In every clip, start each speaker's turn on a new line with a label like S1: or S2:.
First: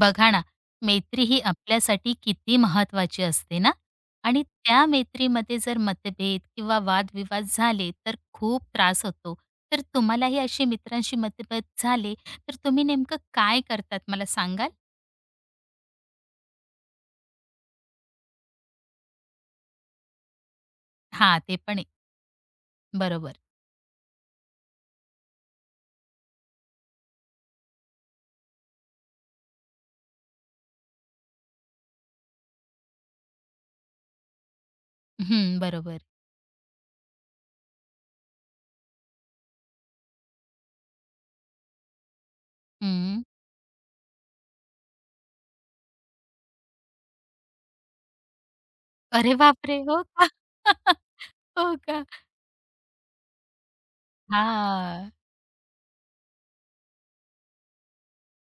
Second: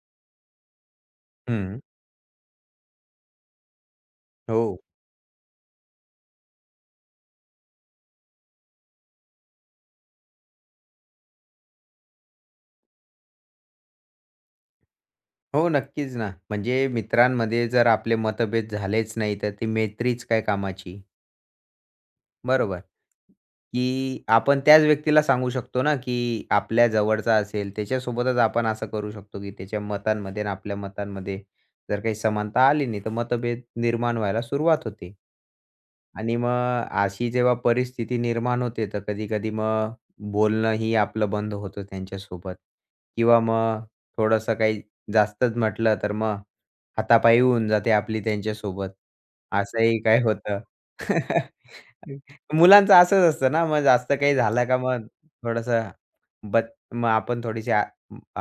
S1: बघा ना, मैत्री ही
S2: हं.
S1: आपल्यासाठी किती महत्वाची असते ना. आणि
S2: हो.
S1: त्या मैत्रीमध्ये जर मतभेद किंवा वादविवाद झाले, तर खूप त्रास होतो. तर तुम्हालाही अशी मित्रांशी मतभेद झाले, तर तुम्ही नेमकं काय करतात मला सांगाल?
S2: हो, नक्कीच ना. म्हणजे मित्रांमध्ये जर आपले मतभेद झालेच नाही, तर ती मैत्रीच काय कामाची.
S1: हां, ते पण आहे.
S2: बरोबर.
S1: बरोबर.
S2: की आपण त्याच व्यक्तीला सांगू शकतो ना, की आपल्या जवळचा असेल त्याच्यासोबतच आपण असं करू शकतो, की त्याच्या मतांमध्ये आणि आपल्या मतांमध्ये जर काही समानता आली नाही, तर मतभेद निर्माण व्हायला सुरुवात होते.
S1: हं, बरोबर.
S2: आणि मग अशी जेव्हा परिस्थिती निर्माण होते, तर कधी-कधी मग बोलणंही आपलं बंद होतं त्यांच्यासोबत
S1: हं.
S2: किंवा मग थोडंसं काही जास्तच म्हटलं, तर मग हातापायी होऊन जाते आपली त्यांच्यासोबत.
S1: अरे बापरे!
S2: असंही
S1: हो
S2: काय
S1: का?
S2: होतं.
S1: हो का?
S2: मुलांचं असंच असतं ना, मग जास्त काही झालं का मग
S1: हां.
S2: थोडंसं मग आपण थोडीशी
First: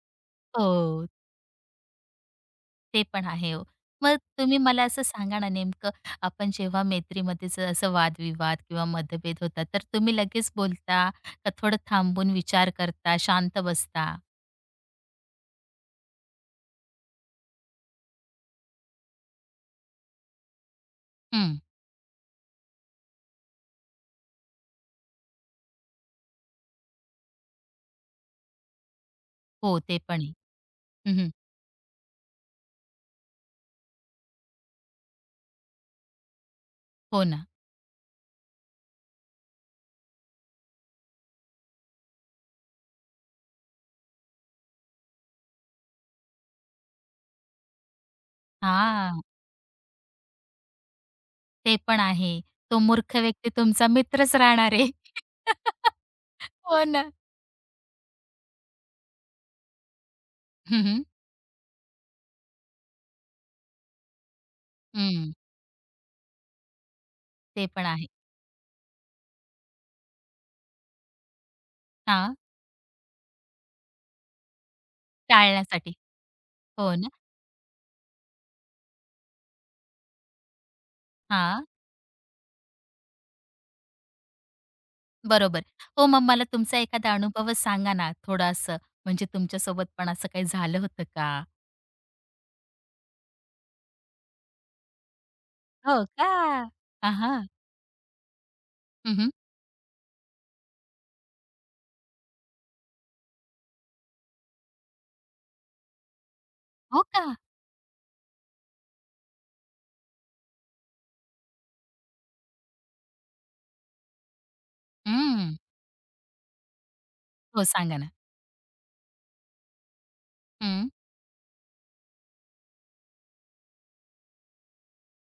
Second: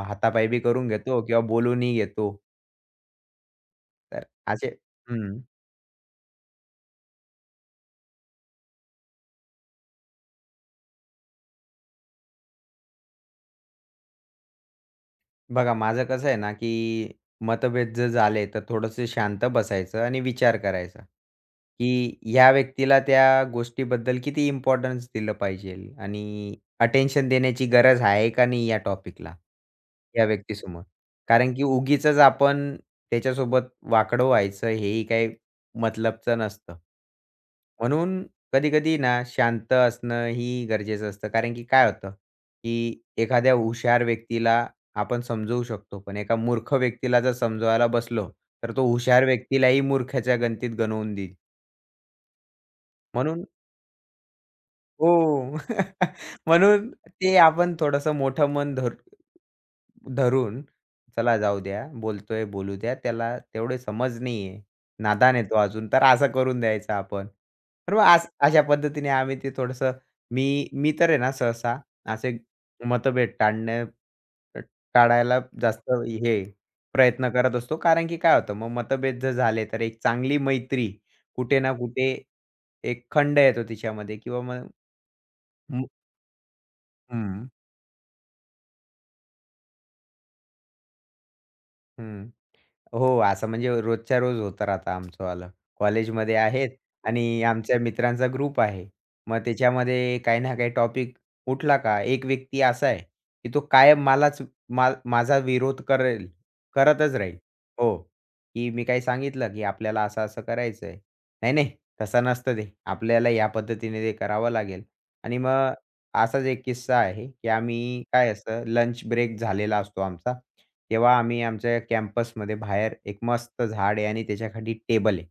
S2: हातापायी बी करून
S1: हो.
S2: घेतो किंवा बोलूनही घेतो.
S1: ते पण आहे हो. मग
S2: तर
S1: तुम्ही
S2: असे
S1: मला असं सांगा
S2: हं.
S1: ना नेमकं. आपण जेव्हा मैत्रीमध्येच असं वादविवाद किंवा मतभेद होतात तर तुम्ही लगेच बोलता का थोडं थांबून विचार करता, शांत बसता?
S2: बघा, माझं कसं आहे ना, की मतभेद जर झाले, तर थोडंसं शांत बसायचं आणि विचार करायचा,
S1: हं.
S2: की ह्या व्यक्तीला त्या गोष्टीबद्दल किती इम्पोर्टन्स दिलं पाहिजेल आणि अटेन्शन देण्याची गरज आहे का नाही या टॉपिकला,
S1: हो, ते पण
S2: या
S1: आहे.
S2: व्यक्तीसमोर.
S1: हं, हं.
S2: कारण की उगीचच आपण त्याच्यासोबत वाकडं व्हायचं हेही काही मतलबचं नसतं.
S1: हो ना.
S2: म्हणून कधी-कधी ना शांत असणं ही गरजेचं असतं. कारण की काय होतं, की एखाद्या हुशार व्यक्तीला आपण समजवू शकतो. पण एका मूर्ख व्यक्तीला जर समजवायला बसलो, तर तो
S1: हां,
S2: हुशार व्यक्तीलाही मूर्खाच्या गणतीत गणवून देईल.
S1: ते पण आहे. तो मूर्ख
S2: म्हणून
S1: व्यक्ती तुमचा मित्रच राहणार आहे.
S2: हो.
S1: हो
S2: म्हणून
S1: ना.
S2: ते आपण थोडंसं मोठं मन धरून,
S1: हं, हं.
S2: चला जाऊ द्या, बोलतोय बोलू द्या. त्याला तेवढी समज नाहीये.
S1: हं.
S2: नादान आहे तो अजून, तर असं करून द्यायचं आपण.
S1: ते पण
S2: तर मग
S1: आहे.
S2: अशा पद्धतीने आम्ही ते थोडंसं मी मी तर आहे ना सहसा
S1: हां,
S2: असे मतभेद टाळणे टाळायला जास्त
S1: टाळण्यासाठी.
S2: हे
S1: हो ना.
S2: प्रयत्न करत असतो. कारण की काय होतं, मग मतभेद जर झाले तर एक चांगली मैत्री कुठे
S1: हां.
S2: ना कुठे एक खंड येतो तिच्यामध्ये किंवा मग
S1: बरोबर.
S2: हं,
S1: हो, मग मला तुमचा एखादा
S2: हं.
S1: अनुभवच सांगा ना थोडंसं, म्हणजे तुमच्यासोबत पण असं काही झालं होतं का?
S2: हं. हो, असं म्हणजे रोजच्या रोज होतं राहतं आमचंवालं.
S1: हो का?
S2: कॉलेजमध्ये आहेत
S1: हां,
S2: आणि
S1: हां.
S2: आमच्या मित्रांचा ग्रुप आहे. मग त्याच्यामध्ये काही ना काही टॉपिक उठला का, एक व्यक्ती असा आहे, की तो कायम मलाच माझा विरोध करेल,
S1: हो
S2: करतच
S1: का?
S2: राहील. हो, की मी काही सांगितलं, की आपल्याला असं-असं करायचं आहे. "नाही, नाही, तसं नसतं ते. आपल्याला या पद्धतीने ते करावं लागेल." आणि
S1: हं.
S2: मग असाच एक किस्सा आहे, की
S1: हो, सांगा
S2: आम्ही
S1: ना.
S2: काय असतं लंच ब्रेक झालेला असतो आमचा.
S1: हं.
S2: तेव्हा आम्ही आमच्या कॅम्पसमध्ये बाहेर एक मस्त झाड आहे आणि त्याच्याखाली टेबल आहे.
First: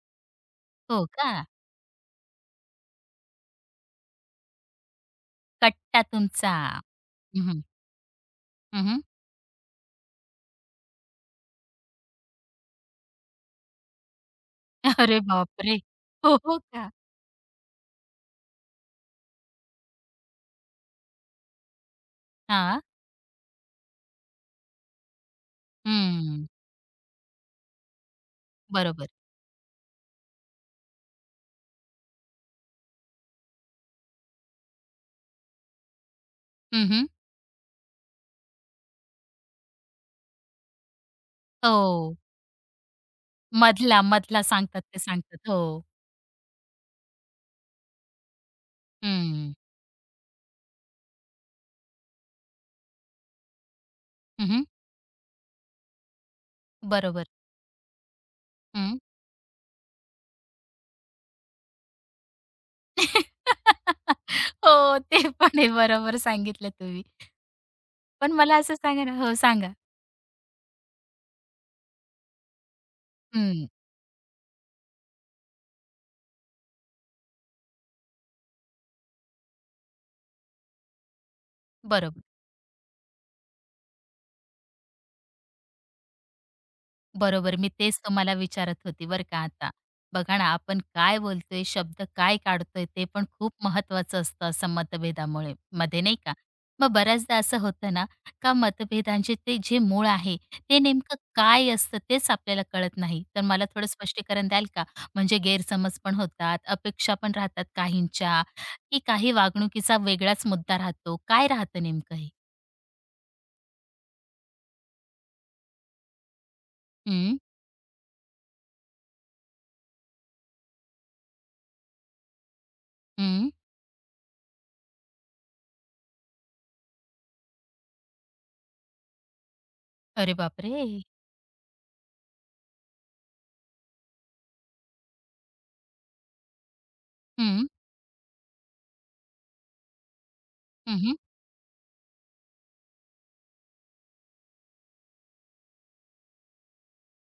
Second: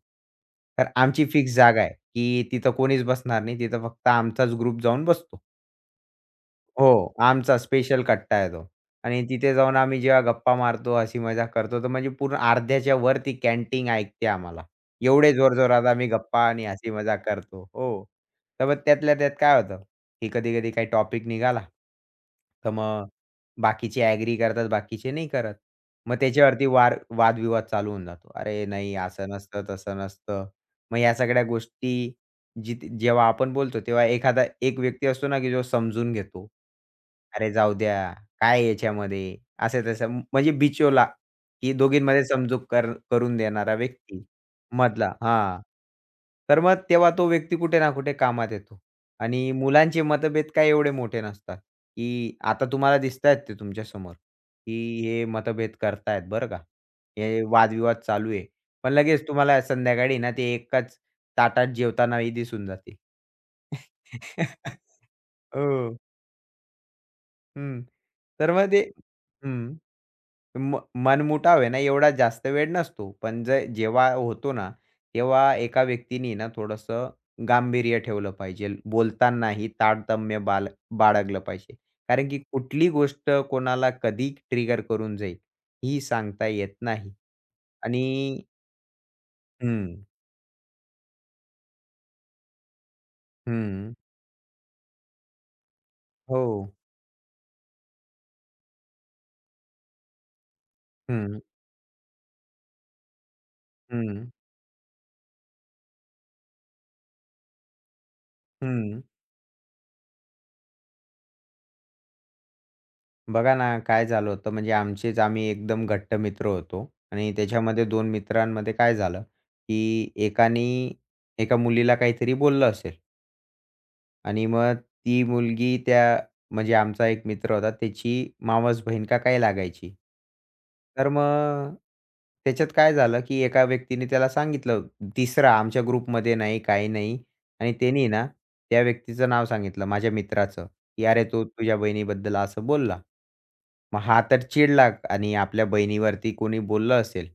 S2: तर
S1: हो
S2: आमची
S1: का?
S2: फिक्स जागा आहे, की तिथं कोणीच बसणार नाही. तिथं फक्त आमचाच ग्रुप जाऊन बसतो.
S1: कट्टा तुमचा.
S2: हो,
S1: हं,
S2: आमचा
S1: हं.
S2: स्पेशल कट्टा आहे तो. आणि तिथे जाऊन आम्ही जेव्हा गप्पा मारतो, हसी मजाक करतो, तर म्हणजे पूर्ण अर्ध्याच्या वर ती कॅन्टीन ऐकते आम्हाला.
S1: अरे
S2: एवढे
S1: बापरे!
S2: जोरजोरात आम्ही
S1: हो,
S2: गप्पा
S1: हो
S2: आणि
S1: का?
S2: हसी मजाक करतो. हो. तर मग त्यातल्या त्यात काय होतं, की कधी-कधी काही टॉपिक निघाला, तर
S1: हा?
S2: मग बाकीचे ॲग्री करतात, बाकीचे नाही करत. मग
S1: हं.
S2: त्याच्यावरती वादविवाद चालू होऊन जातो. "अरे नाही,
S1: बरोबर.
S2: असं नसतं, तसं नसतं." मग या सगळ्या गोष्टी जिथे जेव्हा आपण बोलतो तेव्हा एखादा एक व्यक्ती असतो ना, की जो समजून घेतो.
S1: हं,
S2: "अरे जाऊ द्या, काय याच्यामध्ये?" असं-तसं म्हणजे बिचोला, की
S1: हो.
S2: दोघींमध्ये समजूत कर करून देणारा
S1: मधला,
S2: व्यक्ती
S1: मधला सांगतात ते
S2: मधला
S1: सांगतात.
S2: हां.
S1: हो.
S2: तर मग तेव्हा तो व्यक्ती कुठे ना कुठे कामात येतो आणि
S1: हं.
S2: मुलांचे मतभेद काय एवढे मोठे नसतात, की आता तुम्हाला दिसतायत ते तुमच्यासमोर,
S1: हं,
S2: की हे मतभेद करतायत बरं का.
S1: बरोबर.
S2: हे वादविवाद चालू आहे. पण लगेच तुम्हाला संध्याकाळी ना ते एकाच ताटात जेवतानाही दिसून जाते.
S1: हो, ते पण आहे.
S2: हो.
S1: बरोबर सांगितलं तुम्ही.
S2: हं.
S1: पण
S2: तर
S1: मला
S2: मग
S1: असं
S2: ते
S1: सांगा ना हो, सांगा.
S2: हं. म मनमुटाव आहे ना, एवढा जास्त वेळ नसतो. पण जे
S1: हं,
S2: जेव्हा होतो ना, तेव्हा एका व्यक्तीने ना थोडंसं गांभीर्य ठेवलं पाहिजे. बोलतानाही तारतम्य बाळगलं पाहिजे.
S1: बरोबर.
S2: कारण की कुठली गोष्ट कोणाला कधी ट्रिगर करून जाईल, ही सांगता येत नाही.
S1: बरोबर. मी तेच
S2: आणि
S1: तुम्हाला विचारत होती बरं का आता.
S2: हं,
S1: बघा ना, आपण काय बोलतोय, शब्द काय काढतोय, ते पण खूप
S2: हं.
S1: महत्त्वाचं असतं असं मतभेदामुळे मध्ये नाही का?
S2: हो.
S1: मग बऱ्याचदा असं होतं ना, का मतभेदांचे ते जे मूळ आहे, ते नेमकं
S2: हं,
S1: काय असतं तेच आपल्याला कळत नाही. तर मला थोडं
S2: हं,
S1: स्पष्टीकरण द्याल का? म्हणजे गैरसमज पण होतात, अपेक्षा पण राहतात काहींच्या, की
S2: हं.
S1: काही वागणुकीचा वेगळाच मुद्दा राहतो. काय राहतं नेमकं हे?
S2: बघा ना, काय झालं होतं म्हणजे आमचेच आम्ही एकदम घट्ट मित्र होतो आणि
S1: हं,
S2: त्याच्यामध्ये 2 मित्रांमध्ये काय झालं, की एकानी एका मुलीला काहीतरी बोललं असेल
S1: हं.
S2: आणि मग ती मुलगी त्या म्हणजे आमचा एक मित्र होता त्याची मावस बहीण का काय लागायची.
S1: अरे बापरे!
S2: तर मग त्याच्यात काय झालं, की एका व्यक्तीने त्याला सांगितलं तिसरा आमच्या ग्रुपमध्ये नाही, काही नाही आणि त्यानी ना त्या व्यक्तीचं नाव सांगितलं माझ्या मित्राचं.
S1: हं,
S2: की
S1: हं.
S2: "अरे, तो तुझ्या बहिणीबद्दल असं बोलला." मग हा तर चिडला आणि आपल्या बहिणीवरती कोणी बोललं असेल,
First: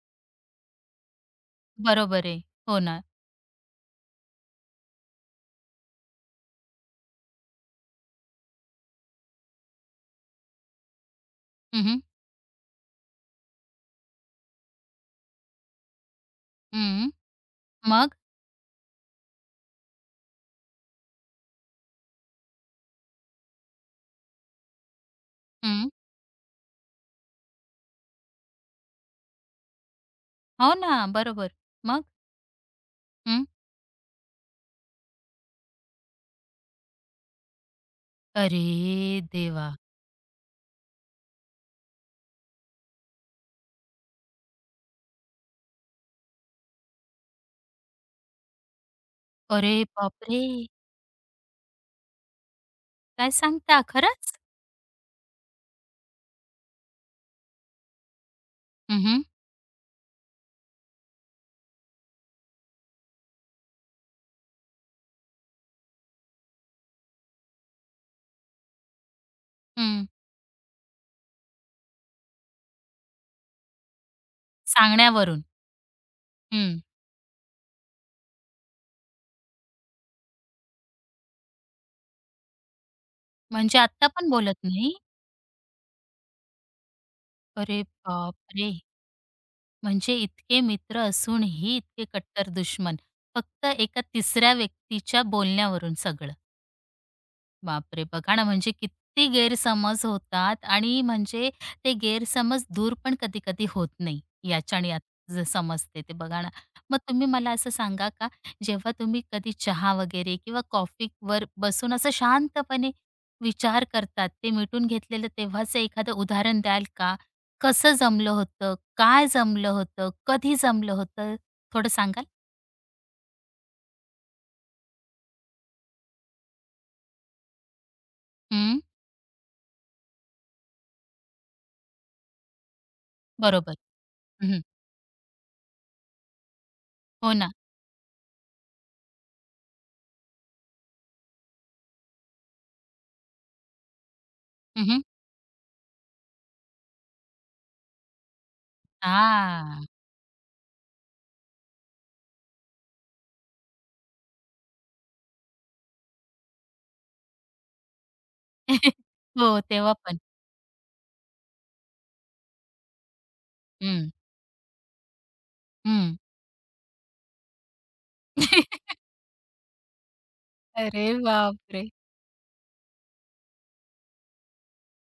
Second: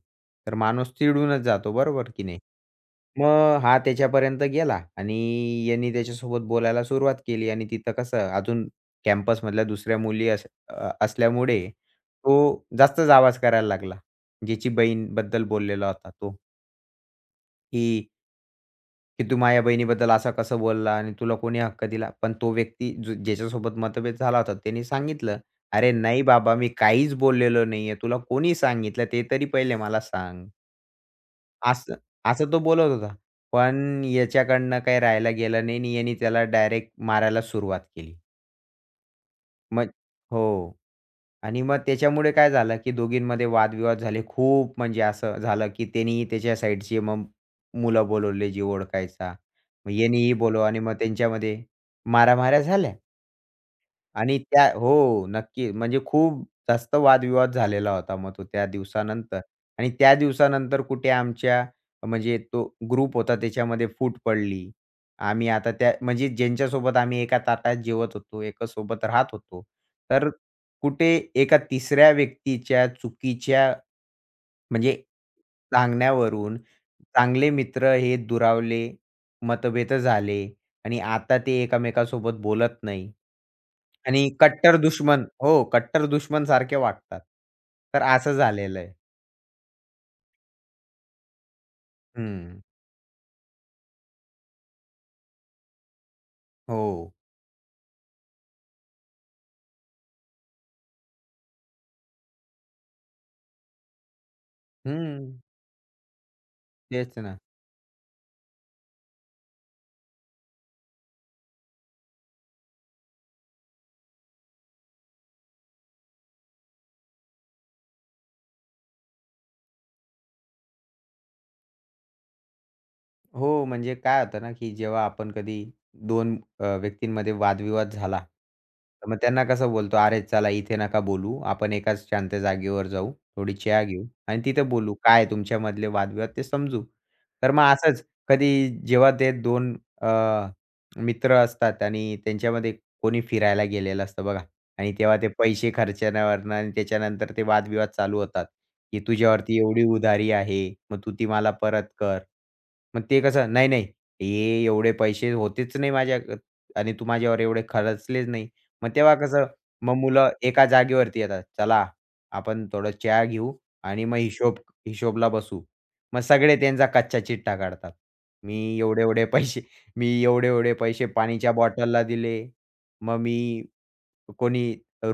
S2: तर माणूस चिडूनच जातो, बरोबर की
S1: बरोबर
S2: नाही?
S1: आहे. हो ना.
S2: मग हा त्याच्यापर्यंत गेला आणि यांनी त्याच्यासोबत बोलायला सुरुवात केली आणि तिथं कसं अजून कॅम्पसमधल्या दुसऱ्या मुली असल्यामुळे
S1: हं, हं.
S2: तो जास्तच आवाज करायला लागला. ज्याची बहीणबद्दल बोललेला होता तो, की
S1: मग?
S2: की "तू माझ्या बहिणीबद्दल असं कसं बोलला आणि तुला कोणी हक्क दिला?" पण तो व्यक्ती ज्याच्यासोबत मतभेद झाला होता त्याने सांगितलं,
S1: हं.
S2: "अरे नाही बाबा, मी काहीच बोललेलो नाहीये. तुला कोणी सांगितलं ते तरी पहिले मला सांग."
S1: हो ना, बरोबर.
S2: असं
S1: मग?
S2: असं तो बोलत होता.
S1: हं.
S2: पण याच्याकडनं काही राहायला गेलं नाही आणि याने त्याला डायरेक्ट मारायला सुरुवात केली.
S1: अरे देवा!
S2: मग हो. आणि मग त्याच्यामुळे काय झालं, की दोघींमध्ये वादविवाद झाले. खूप म्हणजे असं झालं, की त्यानी त्याच्या साईडची मग मुलं बोलवले, जी ओळखायचा.
S1: अरे
S2: मग यानेही
S1: बापरे!
S2: बोलवलं आणि मग त्यांच्यामध्ये मारामाऱ्या झाल्या.
S1: काय सांगता खरंच?
S2: आणि त्या हो, नक्की. म्हणजे खूप जास्त वादविवाद झालेला होता मग तो त्या
S1: हं, हं.
S2: दिवसानंतर आणि त्या दिवसानंतर कुठे आमच्या म्हणजे तो ग्रुप होता त्याच्यामध्ये फूट पडली. आम्ही आता त्या म्हणजे ज्यांच्यासोबत आम्ही एका ताटात जेवत होतो, एका सोबत राहत होतो.
S1: हं.
S2: तर कुठे एका तिसऱ्या व्यक्तीच्या चुकीच्या म्हणजे
S1: सांगण्यावरून.
S2: सांगण्यावरून
S1: हं.
S2: चांगले मित्र हे दुरावले, मतभेद झाले आणि आता ते एकमेकांसोबत बोलत नाही.
S1: म्हणजे आत्ता पण
S2: आणि
S1: बोलत
S2: कट्टर
S1: नाही?
S2: दुश्मन हो, कट्टर दुश्मन सारखे वागतात.
S1: अरे
S2: तर असं
S1: बापरे!
S2: झालेलं आहे.
S1: म्हणजे इतके मित्र असूनही इतके कट्टर
S2: हं.
S1: दुश्मन. फक्त एका तिसऱ्या व्यक्तीच्या बोलण्यावरून सगळं.
S2: हो.
S1: बापरे! बघा ना, म्हणजे किती गैरसमज होतात आणि म्हणजे ते गैरसमज दूर पण कधी-कधी होत नाही. याच्याने यात
S2: हं.
S1: समजते ते बघा ना. मग
S2: तेच
S1: तुम्ही
S2: ना.
S1: मला असं सांगा का, जेव्हा तुम्ही कधी चहा वगैरे किंवा कॉफीवर बसून असं शांतपणे विचार करतात, ते मिटून घेतलेलं तेव्हाचं एखादं उदाहरण द्याल का? कसं जमलं होतं? काय जमलं होतं? कधी जमलं होतं? थोडं सांगाल?
S2: हो, म्हणजे काय होतं ना, की जेव्हा आपण कधी 2 व्यक्तींमध्ये वादविवाद झाला,
S1: हं,
S2: तर मग त्यांना कसं बोलतो, "अरे चला इथे नका बोलू. आपण एकाच शांत जागेवर जाऊ, थोडी
S1: बरोबर.
S2: चहा घेऊ आणि
S1: हं,
S2: तिथे बोलू. काय तुमच्यामधले वादविवाद ते समजू."
S1: हो ना.
S2: तर मग असंच कधी जेव्हा ते 2 अ, मित्र असतात आणि त्यांच्यामध्ये कोणी फिरायला गेलेलं असतं बघा.
S1: हं,
S2: आणि
S1: हं.
S2: तेव्हा ते पैसे खर्चण्यावरनं आणि त्याच्यानंतर ते वादविवाद चालू होतात, की "तुझ्यावरती एवढी उधारी आहे, मग तू ती मला परत कर." मग ते कसं, "नाही, नाही, हे एवढे पैसे होतेच नाही माझ्या आणि तू माझ्यावर एवढे खर्चलेच नाही." मग तेव्हा कसं,
S1: हो, तेव्हा
S2: मग
S1: पण.
S2: मुलं एका जागेवरती येतात, "चला, आपण थोडं चहा घेऊ आणि
S1: हं,
S2: मग हिशोबला बसू."
S1: हं.
S2: मग सगळे त्यांचा कच्चा चिट्ठा काढतात. "मी एवढे-एवढे पैसे
S1: अरे
S2: पाणीच्या
S1: बापरे!
S2: बॉटलला दिले. मग मी कोणी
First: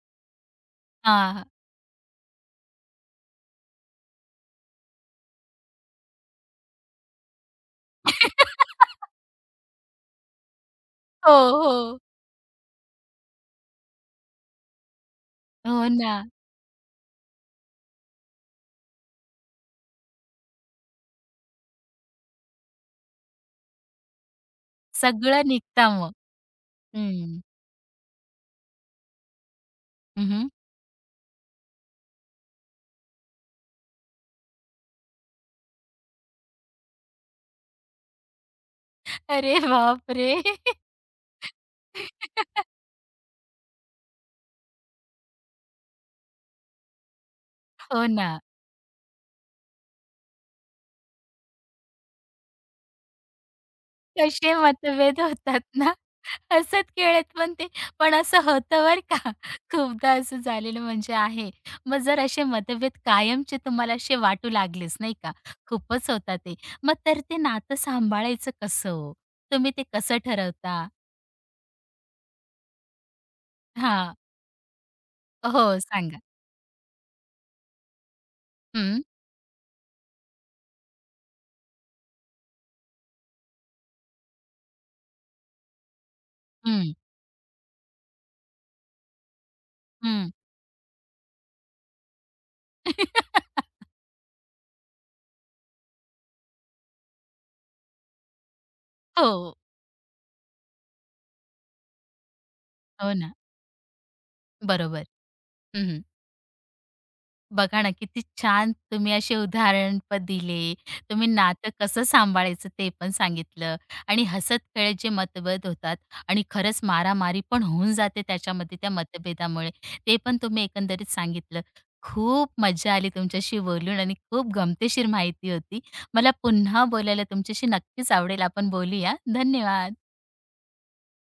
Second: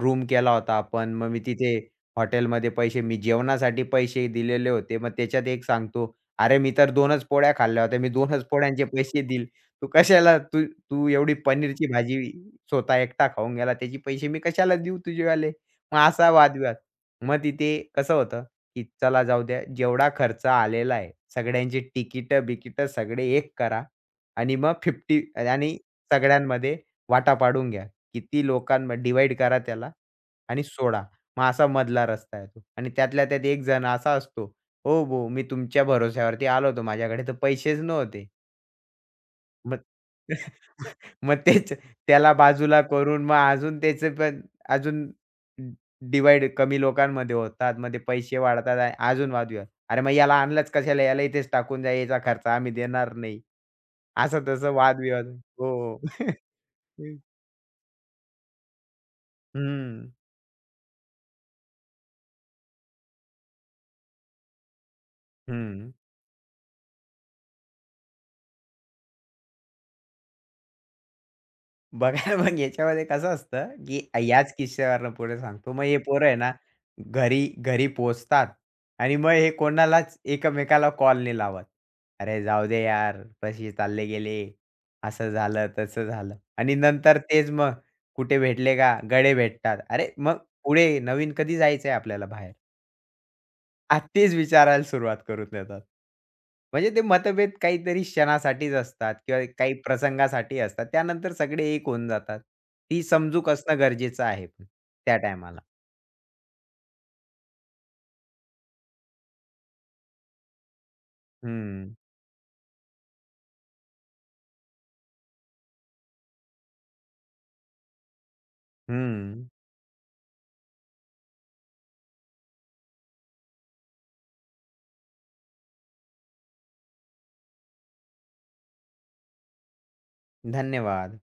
S2: रूम केला होता आपण. मग मी
S1: हां.
S2: तिथे हॉटेलमध्ये पैसे मी जेवणासाठी पैसे दिलेले होते. मग त्याच्यात एक सांगतो, "अरे, मी तर 2च पोळ्या खाल्ल्या होत्या. मी 2च पोळ्यांचे पैसे देईल. तू कशाला तू तू
S1: हो,
S2: एवढी पनीरची
S1: हो.
S2: भाजी स्वतः एकटा खाऊन गेला. त्याचे पैसे मी कशाला देऊ तुझेवाले?"
S1: हो
S2: मग
S1: ना.
S2: असा वादविवाद. मग तिथे कसं होतं, की चला जाऊ द्या. जेवढा खर्च आलेला आहे, सगळ्यांची तिकीटं-बिकीटं सगळे एक करा आणि मग 50
S1: सगळं
S2: आणि
S1: निघतं मग.
S2: सगळ्यांमध्ये वाटा
S1: हं.
S2: पाडून घ्या. किती लोकांना डिवाइड करा त्याला
S1: हं,
S2: आणि सोडा. मग असा मधला रस्ता आहे तो. आणि त्यातल्या त्यात एक जण असा असतो, "हो भाऊ मी तुमच्या भरोश्यावरती आलो होतो. माझ्याकडे तर पैसेच नव्हते."
S1: अरे
S2: मग
S1: बापरे!
S2: मग तेच त्याला बाजूला करून मग अजून त्याचे पण अजून डिव्हाईड कमी लोकांमध्ये होतात. मग ते
S1: हो ना.
S2: पैसे वाढतात आणि अजून वाद विवाद. "अरे मग याला आणलंच कशाला? याला इथेच टाकून द्या. याचा खर्च आम्ही देणार नाही." असं
S1: कसे
S2: तसं
S1: मतभेद
S2: वादविवाद.
S1: होतात ना,
S2: हो.
S1: हसत
S2: हं.
S1: खेळत पण ते पण असं होतं बरं का,
S2: हं.
S1: खूपदा असं झालेलं म्हणजे आहे. मग जर असे मतभेद कायमचे तुम्हाला असे वाटू लागलेच नाही का, खूपच होता ते. मग तर ते नातं सांभाळायचं कसं हो? तुम्ही ते कसं ठरवता?
S2: बघा मग याच्यामध्ये कसं असतं, की
S1: हां.
S2: याच किस्स्यावरून पुढे सांगतो.
S1: हो,
S2: मग हे
S1: सांगा.
S2: पोरं आहे ना, घरी घरी पोहोचतात
S1: हं,
S2: आणि मग हे कोणालाच एकमेकाला कॉल नाही लावत. "अरे जाऊ दे यार, पैसे चालले गेले, असं झालं, तसं झालं." आणि
S1: हं,
S2: नंतर तेच मग कुठे भेटले का गडे भेटतात. अरे
S1: हं.
S2: मग पुढे नवीन कधी जायचंय आपल्याला बाहेर? तेच विचारायला सुरुवात करून देतात. म्हणजे ते मतभेद काहीतरी क्षणासाठीच असतात किंवा
S1: हो,
S2: काही प्रसंगासाठी असतात. त्यानंतर सगळे एक होऊन जातात. ती
S1: हो ना.
S2: समजूक असणं गरजेचं आहे पण
S1: बरोबर.
S2: त्या टायमाला.
S1: हं. बघा ना, किती छान तुम्ही असे उदाहरण पण दिले. तुम्ही नातं
S2: हं,
S1: कसं सांभाळायचं ते पण सांगितलं आणि हसत-खेळत जे मतभेद होतात आणि खरंच मारामारी पण होऊन जाते त्याच्यामध्ये त्या
S2: हं.
S1: मतभेदामुळे, ते पण तुम्ही एकंदरीत सांगितलं. खूप मजा आली तुमच्याशी बोलून आणि खूप गमतीशीर माहिती होती. मला पुन्हा बोलायला तुमच्याशी नक्कीच आवडेल. आपण बोलूया. धन्यवाद.
S2: धन्यवाद.